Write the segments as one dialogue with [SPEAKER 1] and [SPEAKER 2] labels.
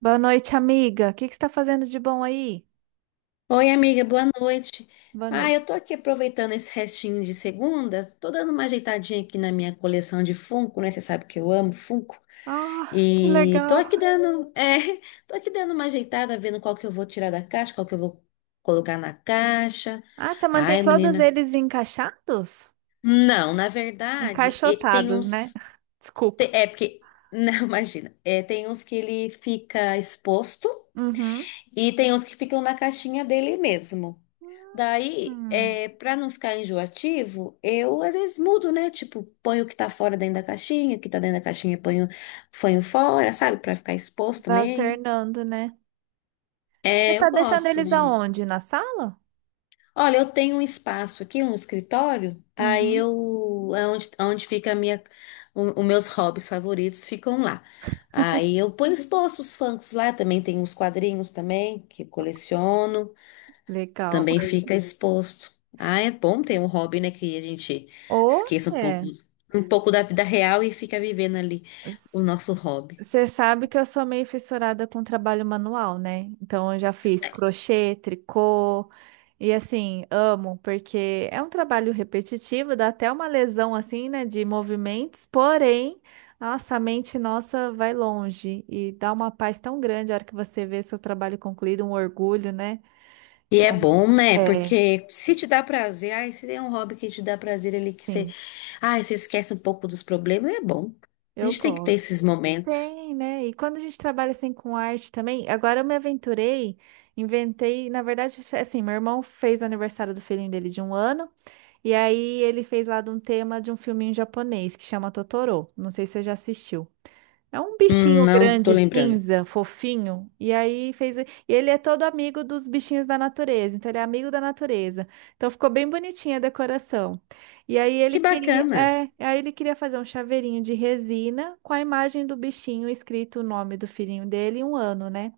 [SPEAKER 1] Boa noite, amiga. O que que você está fazendo de bom aí?
[SPEAKER 2] Oi, amiga, boa noite.
[SPEAKER 1] Boa
[SPEAKER 2] Ah,
[SPEAKER 1] noite.
[SPEAKER 2] eu tô aqui aproveitando esse restinho de segunda, tô dando uma ajeitadinha aqui na minha coleção de Funko, né? Você sabe que eu amo Funko.
[SPEAKER 1] Ah, que
[SPEAKER 2] E tô
[SPEAKER 1] legal.
[SPEAKER 2] aqui dando, tô aqui dando uma ajeitada, vendo qual que eu vou tirar da caixa, qual que eu vou colocar na caixa.
[SPEAKER 1] Ah, você mantém
[SPEAKER 2] Ai,
[SPEAKER 1] todos
[SPEAKER 2] menina.
[SPEAKER 1] eles encaixados?
[SPEAKER 2] Não, na verdade, tem
[SPEAKER 1] Encaixotados, né?
[SPEAKER 2] uns.
[SPEAKER 1] Desculpa.
[SPEAKER 2] É porque. Não, imagina. É, tem uns que ele fica exposto
[SPEAKER 1] Uhum.
[SPEAKER 2] e tem uns que ficam na caixinha dele mesmo. Daí,
[SPEAKER 1] Hum.
[SPEAKER 2] para não ficar enjoativo, eu às vezes mudo, né? Tipo, ponho o que tá fora dentro da caixinha, o que tá dentro da caixinha ponho, ponho fora, sabe? Pra ficar exposto
[SPEAKER 1] Vai
[SPEAKER 2] também.
[SPEAKER 1] alternando, né? Você
[SPEAKER 2] É, eu
[SPEAKER 1] tá deixando
[SPEAKER 2] gosto
[SPEAKER 1] eles
[SPEAKER 2] de.
[SPEAKER 1] aonde? Na sala?
[SPEAKER 2] Olha, eu tenho um espaço aqui, um escritório, aí
[SPEAKER 1] Uhum.
[SPEAKER 2] eu. É onde fica a minha, os meus hobbies favoritos ficam lá. Aí eu ponho exposto os funkos lá, também tem uns quadrinhos também que eu coleciono.
[SPEAKER 1] Legal.
[SPEAKER 2] Também fica exposto. Ah, é bom ter um hobby, né, que a gente esqueça
[SPEAKER 1] Olha,
[SPEAKER 2] um pouco da vida real e fica vivendo ali o nosso hobby.
[SPEAKER 1] Você sabe que eu sou meio fissurada com trabalho manual, né? Então eu já fiz crochê, tricô e assim, amo, porque é um trabalho repetitivo, dá até uma lesão assim, né, de movimentos, porém, nossa, a mente nossa vai longe e dá uma paz tão grande a hora que você vê seu trabalho concluído, um orgulho, né?
[SPEAKER 2] E é
[SPEAKER 1] Então,
[SPEAKER 2] bom, né?
[SPEAKER 1] é,
[SPEAKER 2] Porque se te dá prazer, ai, se tem um hobby que te dá prazer ali, que você,
[SPEAKER 1] sim,
[SPEAKER 2] ai, você esquece um pouco dos problemas, é bom. A
[SPEAKER 1] eu
[SPEAKER 2] gente tem que ter
[SPEAKER 1] gosto.
[SPEAKER 2] esses momentos.
[SPEAKER 1] Tem, né? E quando a gente trabalha assim com arte também, agora eu me aventurei, inventei, na verdade, assim, meu irmão fez o aniversário do filhinho dele de 1 ano, e aí ele fez lá de um tema de um filminho japonês que chama Totoro. Não sei se você já assistiu. É um bichinho
[SPEAKER 2] Não tô
[SPEAKER 1] grande,
[SPEAKER 2] lembrando.
[SPEAKER 1] cinza, fofinho. E aí fez. E ele é todo amigo dos bichinhos da natureza. Então ele é amigo da natureza. Então ficou bem bonitinha a decoração. E aí ele
[SPEAKER 2] Que
[SPEAKER 1] queria,
[SPEAKER 2] bacana.
[SPEAKER 1] é, aí ele queria fazer um chaveirinho de resina com a imagem do bichinho escrito o nome do filhinho dele e 1 ano, né?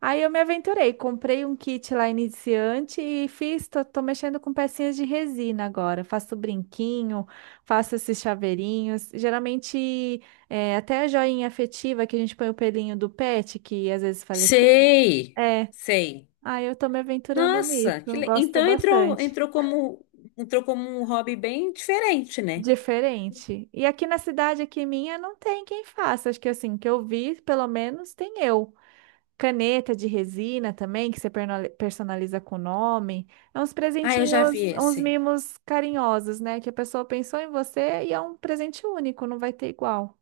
[SPEAKER 1] Aí eu me aventurei, comprei um kit lá iniciante e fiz, tô mexendo com pecinhas de resina agora. Faço brinquinho, faço esses chaveirinhos. Geralmente, é, até a joinha afetiva que a gente põe o pelinho do pet, que às vezes falece.
[SPEAKER 2] Sei,
[SPEAKER 1] É,
[SPEAKER 2] sei.
[SPEAKER 1] aí eu tô me aventurando
[SPEAKER 2] Nossa, que
[SPEAKER 1] nisso, gosto
[SPEAKER 2] então entrou,
[SPEAKER 1] bastante.
[SPEAKER 2] entrou como um hobby bem diferente, né?
[SPEAKER 1] Diferente. E aqui na cidade, aqui minha, não tem quem faça. Acho que assim, que eu vi, pelo menos, tem eu. Caneta de resina também, que você personaliza com o nome. É uns
[SPEAKER 2] Ah, eu já vi
[SPEAKER 1] presentinhos, uns
[SPEAKER 2] esse.
[SPEAKER 1] mimos carinhosos, né? Que a pessoa pensou em você e é um presente único, não vai ter igual.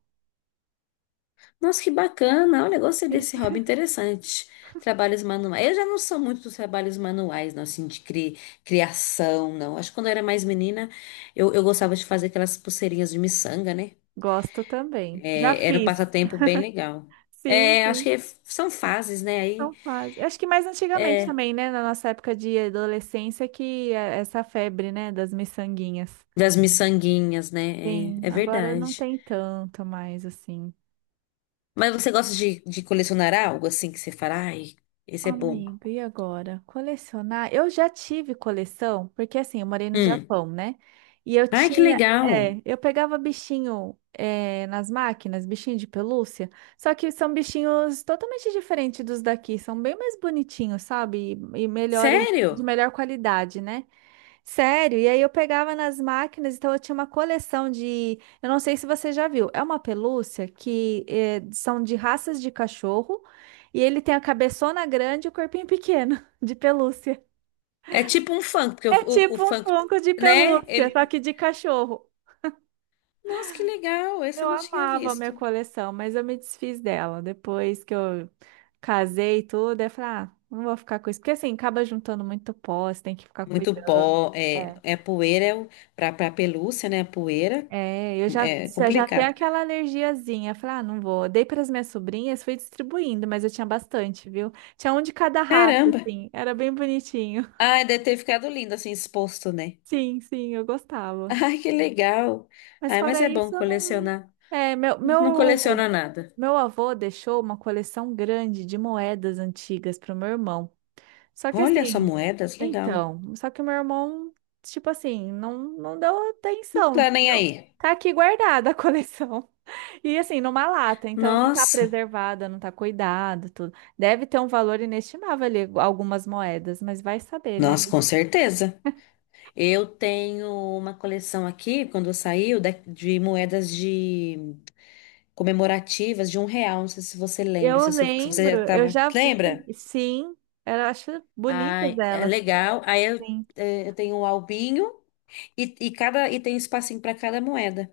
[SPEAKER 2] Nossa, que bacana. Olha, gostei
[SPEAKER 1] Sim.
[SPEAKER 2] desse hobby interessante. Trabalhos manuais. Eu já não sou muito dos trabalhos manuais, não, assim, de criação, não. Acho que quando eu era mais menina, eu gostava de fazer aquelas pulseirinhas de miçanga, né?
[SPEAKER 1] Gosto também. Já
[SPEAKER 2] É, era um
[SPEAKER 1] fiz.
[SPEAKER 2] passatempo bem legal.
[SPEAKER 1] Sim,
[SPEAKER 2] É, acho
[SPEAKER 1] sim.
[SPEAKER 2] que são fases, né? Aí,
[SPEAKER 1] Então faz. Acho que mais antigamente
[SPEAKER 2] é,
[SPEAKER 1] também, né? Na nossa época de adolescência, que é essa febre, né? Das miçanguinhas.
[SPEAKER 2] das miçanguinhas, né? É,
[SPEAKER 1] Sim,
[SPEAKER 2] é
[SPEAKER 1] agora não
[SPEAKER 2] verdade.
[SPEAKER 1] tem tanto mais, assim.
[SPEAKER 2] Mas você gosta de colecionar algo, assim, que você fala, ai, esse é bom.
[SPEAKER 1] Amiga, e agora? Colecionar? Eu já tive coleção, porque assim, eu morei no
[SPEAKER 2] Hum.
[SPEAKER 1] Japão, né? E eu
[SPEAKER 2] Ai, que
[SPEAKER 1] tinha,
[SPEAKER 2] legal.
[SPEAKER 1] é, eu pegava bichinho, é, nas máquinas, bichinho de pelúcia, só que são bichinhos totalmente diferentes dos daqui, são bem mais bonitinhos, sabe? E melhores, de
[SPEAKER 2] Sério?
[SPEAKER 1] melhor qualidade, né? Sério, e aí eu pegava nas máquinas, então eu tinha uma coleção de. Eu não sei se você já viu, é uma pelúcia que são de raças de cachorro e ele tem a cabeçona grande e o corpinho pequeno de pelúcia.
[SPEAKER 2] É tipo um funk, porque
[SPEAKER 1] É
[SPEAKER 2] o
[SPEAKER 1] tipo um
[SPEAKER 2] funk,
[SPEAKER 1] Funko de
[SPEAKER 2] né?
[SPEAKER 1] pelúcia, só
[SPEAKER 2] Ele.
[SPEAKER 1] que de cachorro.
[SPEAKER 2] Nossa, que legal! Esse
[SPEAKER 1] Eu
[SPEAKER 2] eu não tinha
[SPEAKER 1] amava a minha
[SPEAKER 2] visto.
[SPEAKER 1] coleção, mas eu me desfiz dela depois que eu casei e tudo. Eu falei, ah, não vou ficar com isso, porque assim acaba juntando muito pó, você tem que ficar
[SPEAKER 2] Muito
[SPEAKER 1] cuidando.
[SPEAKER 2] pó,
[SPEAKER 1] É.
[SPEAKER 2] é poeira, é o, pra pelúcia, né? Poeira,
[SPEAKER 1] É, eu já,
[SPEAKER 2] é
[SPEAKER 1] eu já tenho
[SPEAKER 2] complicado.
[SPEAKER 1] aquela alergiazinha. Falei, ah, não vou. Dei para as minhas sobrinhas, fui distribuindo, mas eu tinha bastante, viu? Tinha um de cada raça,
[SPEAKER 2] Caramba!
[SPEAKER 1] assim. Era bem bonitinho.
[SPEAKER 2] Ai, deve ter ficado lindo assim, exposto, né?
[SPEAKER 1] Sim, sim, eu gostava.
[SPEAKER 2] Ai, que legal!
[SPEAKER 1] Mas
[SPEAKER 2] Ai, mas
[SPEAKER 1] fora
[SPEAKER 2] é bom
[SPEAKER 1] isso, eu não.
[SPEAKER 2] colecionar.
[SPEAKER 1] É, meu,
[SPEAKER 2] Não coleciona
[SPEAKER 1] meu,
[SPEAKER 2] nada.
[SPEAKER 1] meu avô deixou uma coleção grande de moedas antigas para o meu irmão. Só que
[SPEAKER 2] Olha só,
[SPEAKER 1] assim,
[SPEAKER 2] moedas, legal.
[SPEAKER 1] então, só que o meu irmão, tipo assim, não, não deu
[SPEAKER 2] Não
[SPEAKER 1] atenção,
[SPEAKER 2] tá nem
[SPEAKER 1] entendeu?
[SPEAKER 2] aí.
[SPEAKER 1] Tá aqui guardada a coleção. E assim, numa lata, então não tá
[SPEAKER 2] Nossa,
[SPEAKER 1] preservada, não tá cuidado, tudo. Deve ter um valor inestimável ali, algumas moedas, mas vai saber, né?
[SPEAKER 2] nossa, com certeza. Eu tenho uma coleção aqui, quando saiu, de moedas de. Comemorativas de um real. Não sei se você lembra,
[SPEAKER 1] Eu
[SPEAKER 2] se, você se você já
[SPEAKER 1] lembro, eu
[SPEAKER 2] estava.
[SPEAKER 1] já vi,
[SPEAKER 2] Lembra?
[SPEAKER 1] sim, eu acho bonitas
[SPEAKER 2] Ai, é
[SPEAKER 1] elas.
[SPEAKER 2] legal.
[SPEAKER 1] Sim.
[SPEAKER 2] Eu tenho um albinho e cada e tem espacinho para cada moeda.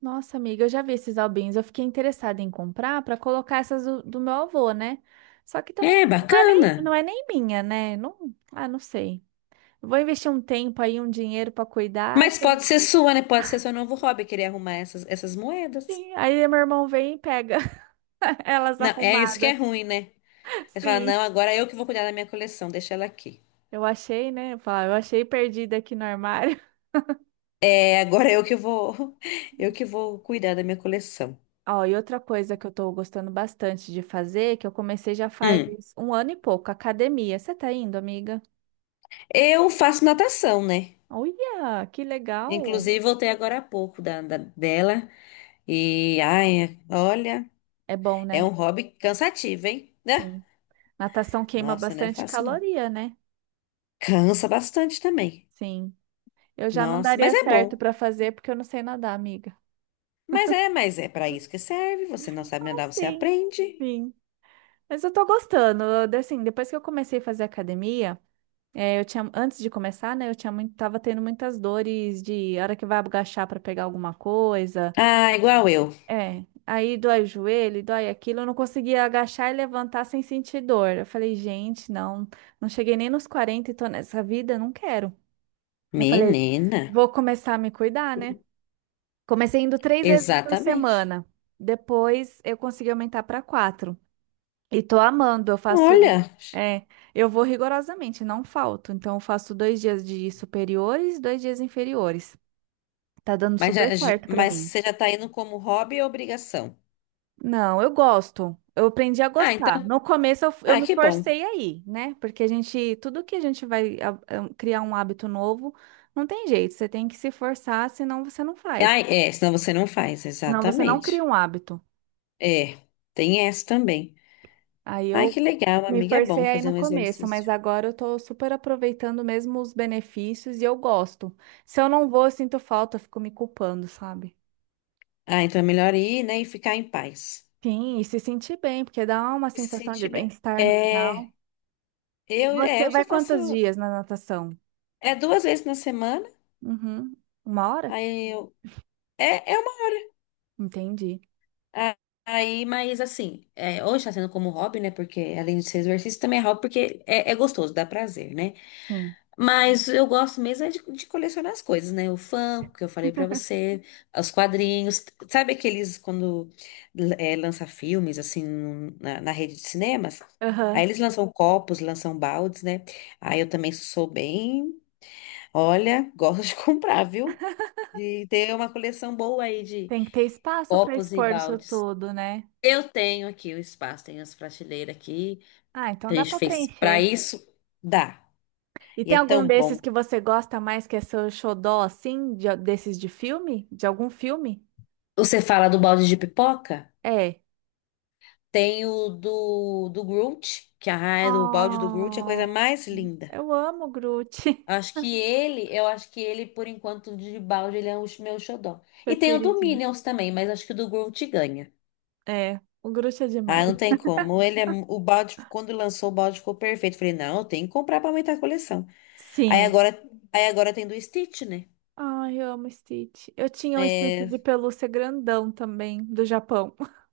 [SPEAKER 1] Nossa, amiga, eu já vi esses albinhos. Eu fiquei interessada em comprar para colocar essas do meu avô, né? Só que também
[SPEAKER 2] É
[SPEAKER 1] não não é
[SPEAKER 2] bacana.
[SPEAKER 1] nem, não é nem minha, né? Não, ah, não sei. Vou investir um tempo aí, um dinheiro para cuidar.
[SPEAKER 2] Mas pode ser sua, né? Pode ser seu novo hobby, querer arrumar essas moedas.
[SPEAKER 1] Sim. Aí meu irmão vem e pega elas
[SPEAKER 2] Não, é isso que é
[SPEAKER 1] arrumadas.
[SPEAKER 2] ruim, né? Aí você fala, não,
[SPEAKER 1] Sim.
[SPEAKER 2] agora é eu que vou cuidar da minha coleção, deixa ela aqui.
[SPEAKER 1] Eu achei, né? Eu falo, eu achei perdida aqui no armário.
[SPEAKER 2] É, agora é eu que vou, eu que vou cuidar da minha coleção.
[SPEAKER 1] Ó, e outra coisa que eu tô gostando bastante de fazer, que eu comecei já faz
[SPEAKER 2] Hum.
[SPEAKER 1] 1 ano e pouco, academia. Você tá indo, amiga?
[SPEAKER 2] Eu faço natação, né?
[SPEAKER 1] Olha, que legal.
[SPEAKER 2] Inclusive, voltei agora há pouco da, dela. E, ai, olha,
[SPEAKER 1] É bom,
[SPEAKER 2] é
[SPEAKER 1] né?
[SPEAKER 2] um hobby cansativo, hein? Né?
[SPEAKER 1] Sim. Natação queima
[SPEAKER 2] Nossa, não é
[SPEAKER 1] bastante
[SPEAKER 2] fácil, não.
[SPEAKER 1] caloria, né?
[SPEAKER 2] Cansa bastante também.
[SPEAKER 1] Sim. Eu já não
[SPEAKER 2] Nossa, mas
[SPEAKER 1] daria
[SPEAKER 2] é
[SPEAKER 1] certo
[SPEAKER 2] bom.
[SPEAKER 1] pra fazer porque eu não sei nadar, amiga.
[SPEAKER 2] Mas é para isso que serve. Você não sabe
[SPEAKER 1] Ah,
[SPEAKER 2] andar, você
[SPEAKER 1] sim,
[SPEAKER 2] aprende.
[SPEAKER 1] sim. Mas eu tô gostando. Assim, depois que eu comecei a fazer academia, é, eu tinha, antes de começar, né, eu tinha muito, tava tendo muitas dores de hora que vai agachar pra pegar alguma coisa.
[SPEAKER 2] Ah, igual eu.
[SPEAKER 1] É, aí dói o joelho, dói aquilo. Eu não conseguia agachar e levantar sem sentir dor. Eu falei, gente, não, não cheguei nem nos 40 e tô nessa vida, não quero. Eu falei,
[SPEAKER 2] Menina,
[SPEAKER 1] vou começar a me cuidar, né? Comecei indo 3 vezes por
[SPEAKER 2] exatamente.
[SPEAKER 1] semana. Depois eu consegui aumentar para quatro. E tô amando, eu faço.
[SPEAKER 2] Olha,
[SPEAKER 1] É, eu vou rigorosamente, não falto. Então, eu faço 2 dias de superiores, 2 dias inferiores. Tá dando
[SPEAKER 2] mas,
[SPEAKER 1] super certo pra
[SPEAKER 2] mas
[SPEAKER 1] mim.
[SPEAKER 2] você já tá indo como hobby ou obrigação?
[SPEAKER 1] Não, eu gosto. Eu aprendi a
[SPEAKER 2] Ah,
[SPEAKER 1] gostar.
[SPEAKER 2] então,
[SPEAKER 1] No começo eu
[SPEAKER 2] ah,
[SPEAKER 1] me
[SPEAKER 2] que bom.
[SPEAKER 1] forcei aí, né? Porque a gente, tudo que a gente vai criar um hábito novo, não tem jeito. Você tem que se forçar, senão você não
[SPEAKER 2] Ah,
[SPEAKER 1] faz.
[SPEAKER 2] é, senão você não faz,
[SPEAKER 1] Senão você não cria
[SPEAKER 2] exatamente.
[SPEAKER 1] um hábito.
[SPEAKER 2] É, tem essa também.
[SPEAKER 1] Aí
[SPEAKER 2] Ai,
[SPEAKER 1] eu
[SPEAKER 2] que legal,
[SPEAKER 1] me
[SPEAKER 2] amiga. É bom
[SPEAKER 1] forcei aí
[SPEAKER 2] fazer
[SPEAKER 1] no
[SPEAKER 2] um
[SPEAKER 1] começo, mas
[SPEAKER 2] exercício.
[SPEAKER 1] agora eu tô super aproveitando mesmo os benefícios e eu gosto. Se eu não vou, eu sinto falta, eu fico me culpando, sabe?
[SPEAKER 2] Ah, então é melhor ir, né, e ficar em paz.
[SPEAKER 1] Sim, e se sentir bem, porque dá uma
[SPEAKER 2] E se
[SPEAKER 1] sensação de
[SPEAKER 2] sentir bem.
[SPEAKER 1] bem-estar no
[SPEAKER 2] É,
[SPEAKER 1] final. E você
[SPEAKER 2] eu só
[SPEAKER 1] vai
[SPEAKER 2] faço
[SPEAKER 1] quantos dias na natação?
[SPEAKER 2] é duas vezes na semana.
[SPEAKER 1] Uhum. Uma hora?
[SPEAKER 2] Aí eu é uma
[SPEAKER 1] Entendi.
[SPEAKER 2] a- aí, mas assim, é, hoje está sendo como hobby, né? Porque além de ser exercício, também é hobby porque é gostoso, dá prazer, né?
[SPEAKER 1] Sim.
[SPEAKER 2] Mas eu gosto mesmo é de colecionar as coisas, né? O Funko, que eu falei pra você, os quadrinhos. Sabe aqueles quando é, lança filmes, assim, na, na rede de cinemas? Aí
[SPEAKER 1] Aham.
[SPEAKER 2] eles lançam copos, lançam baldes, né? Aí eu também sou bem. Olha, gosto de comprar, viu? De ter uma coleção boa aí de
[SPEAKER 1] Tem que ter espaço para
[SPEAKER 2] copos e
[SPEAKER 1] expor isso
[SPEAKER 2] baldes.
[SPEAKER 1] tudo, né?
[SPEAKER 2] Eu tenho aqui o espaço, tenho as prateleiras aqui.
[SPEAKER 1] Ah, então
[SPEAKER 2] A
[SPEAKER 1] dá
[SPEAKER 2] gente
[SPEAKER 1] para
[SPEAKER 2] fez pra
[SPEAKER 1] preencher.
[SPEAKER 2] isso, dá.
[SPEAKER 1] E
[SPEAKER 2] E
[SPEAKER 1] tem
[SPEAKER 2] é
[SPEAKER 1] algum
[SPEAKER 2] tão bom.
[SPEAKER 1] desses que você gosta mais que é seu xodó, assim, desses de filme? De algum filme?
[SPEAKER 2] Você fala do balde de pipoca?
[SPEAKER 1] É,
[SPEAKER 2] Tem o do Groot, que a do balde do Groot é a
[SPEAKER 1] oh,
[SPEAKER 2] coisa mais linda.
[SPEAKER 1] eu amo o Groot,
[SPEAKER 2] Acho que ele, eu acho que ele, por enquanto, de balde, ele é o meu xodó.
[SPEAKER 1] seu
[SPEAKER 2] E tem o do
[SPEAKER 1] queridinho.
[SPEAKER 2] Minions também, mas acho que o do Groot ganha.
[SPEAKER 1] É, o Groot é
[SPEAKER 2] Ah,
[SPEAKER 1] demais.
[SPEAKER 2] não tem como. Ele é, o balde, quando lançou o balde ficou perfeito. Falei, não, tem que comprar pra aumentar a coleção. Aí
[SPEAKER 1] Sim.
[SPEAKER 2] agora, aí agora tem do Stitch, né?
[SPEAKER 1] Ai, eu amo Stitch. Eu tinha um Stitch
[SPEAKER 2] É,
[SPEAKER 1] de pelúcia grandão também, do Japão.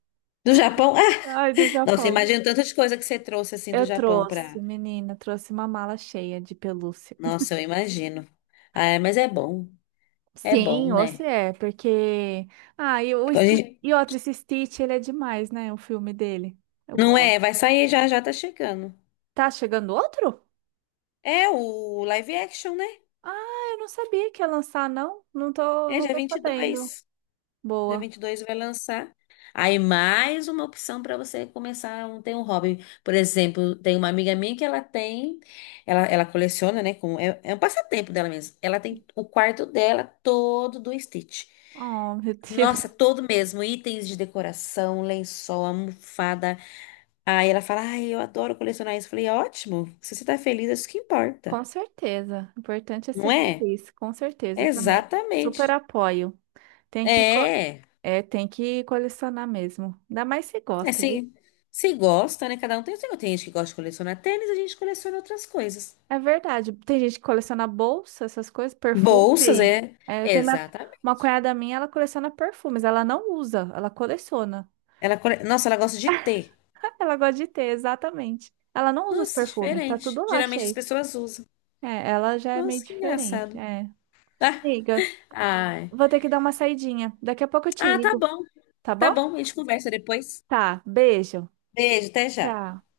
[SPEAKER 2] do Japão.
[SPEAKER 1] Ai, do
[SPEAKER 2] Ah, nossa,
[SPEAKER 1] Japão.
[SPEAKER 2] imagino tanta de coisa que você trouxe assim do
[SPEAKER 1] Eu
[SPEAKER 2] Japão pra.
[SPEAKER 1] trouxe, menina, trouxe uma mala cheia de pelúcia.
[SPEAKER 2] Nossa, eu imagino. Ah, mas é bom. É bom,
[SPEAKER 1] Sim, você
[SPEAKER 2] né?
[SPEAKER 1] é, porque. Ah, e, o,
[SPEAKER 2] Então, a
[SPEAKER 1] Sti-
[SPEAKER 2] gente-
[SPEAKER 1] e outro, esse Stitch, ele é demais, né? O filme dele. Eu
[SPEAKER 2] Não é?
[SPEAKER 1] gosto.
[SPEAKER 2] Vai sair já, já tá chegando.
[SPEAKER 1] Tá chegando outro?
[SPEAKER 2] É o live action, né?
[SPEAKER 1] Ah, eu não sabia que ia lançar, não. Não tô,
[SPEAKER 2] É
[SPEAKER 1] não
[SPEAKER 2] dia
[SPEAKER 1] tô sabendo.
[SPEAKER 2] 22. Dia
[SPEAKER 1] Boa.
[SPEAKER 2] 22 vai lançar. Aí mais uma opção para você começar um, ter um hobby. Por exemplo, tem uma amiga minha que ela tem, ela coleciona, né? Com, é, é um passatempo dela mesmo. Ela tem o quarto dela todo do Stitch.
[SPEAKER 1] Oh, meu Deus.
[SPEAKER 2] Nossa, todo mesmo, itens de decoração, lençol, almofada. Aí ela fala, ai, eu adoro colecionar isso. Eu falei, ótimo, se você tá feliz, é isso que importa,
[SPEAKER 1] Com certeza. O importante é ser
[SPEAKER 2] não é?
[SPEAKER 1] feliz. Com certeza também. Super
[SPEAKER 2] Exatamente.
[SPEAKER 1] apoio. Tem que, co-
[SPEAKER 2] É.
[SPEAKER 1] tem que colecionar mesmo. Ainda mais se
[SPEAKER 2] É
[SPEAKER 1] gosta, viu?
[SPEAKER 2] se, se gosta, né? Cada um tem o seu. Tem gente que gosta de colecionar tênis, a gente coleciona outras coisas.
[SPEAKER 1] É verdade. Tem gente que coleciona bolsa, essas coisas,
[SPEAKER 2] Bolsas,
[SPEAKER 1] perfume.
[SPEAKER 2] é.
[SPEAKER 1] É, eu tenho uma,
[SPEAKER 2] Exatamente.
[SPEAKER 1] uma cunhada minha, ela coleciona perfumes. Ela não usa, ela coleciona.
[SPEAKER 2] Ela, cole- Nossa, ela gosta de ter.
[SPEAKER 1] Ela gosta de ter, exatamente. Ela não usa os
[SPEAKER 2] Nossa,
[SPEAKER 1] perfumes, tá
[SPEAKER 2] diferente.
[SPEAKER 1] tudo lá
[SPEAKER 2] Geralmente as
[SPEAKER 1] cheio.
[SPEAKER 2] pessoas usam.
[SPEAKER 1] É, ela já é meio
[SPEAKER 2] Nossa, que
[SPEAKER 1] diferente.
[SPEAKER 2] engraçado.
[SPEAKER 1] É.
[SPEAKER 2] Ah,
[SPEAKER 1] Amiga,
[SPEAKER 2] ai.
[SPEAKER 1] vou ter que dar uma saidinha. Daqui a pouco eu te
[SPEAKER 2] Ah, tá
[SPEAKER 1] ligo,
[SPEAKER 2] bom.
[SPEAKER 1] tá
[SPEAKER 2] Tá
[SPEAKER 1] bom?
[SPEAKER 2] bom, a gente conversa depois.
[SPEAKER 1] Tá, beijo.
[SPEAKER 2] Beijo, até já.
[SPEAKER 1] Tchau.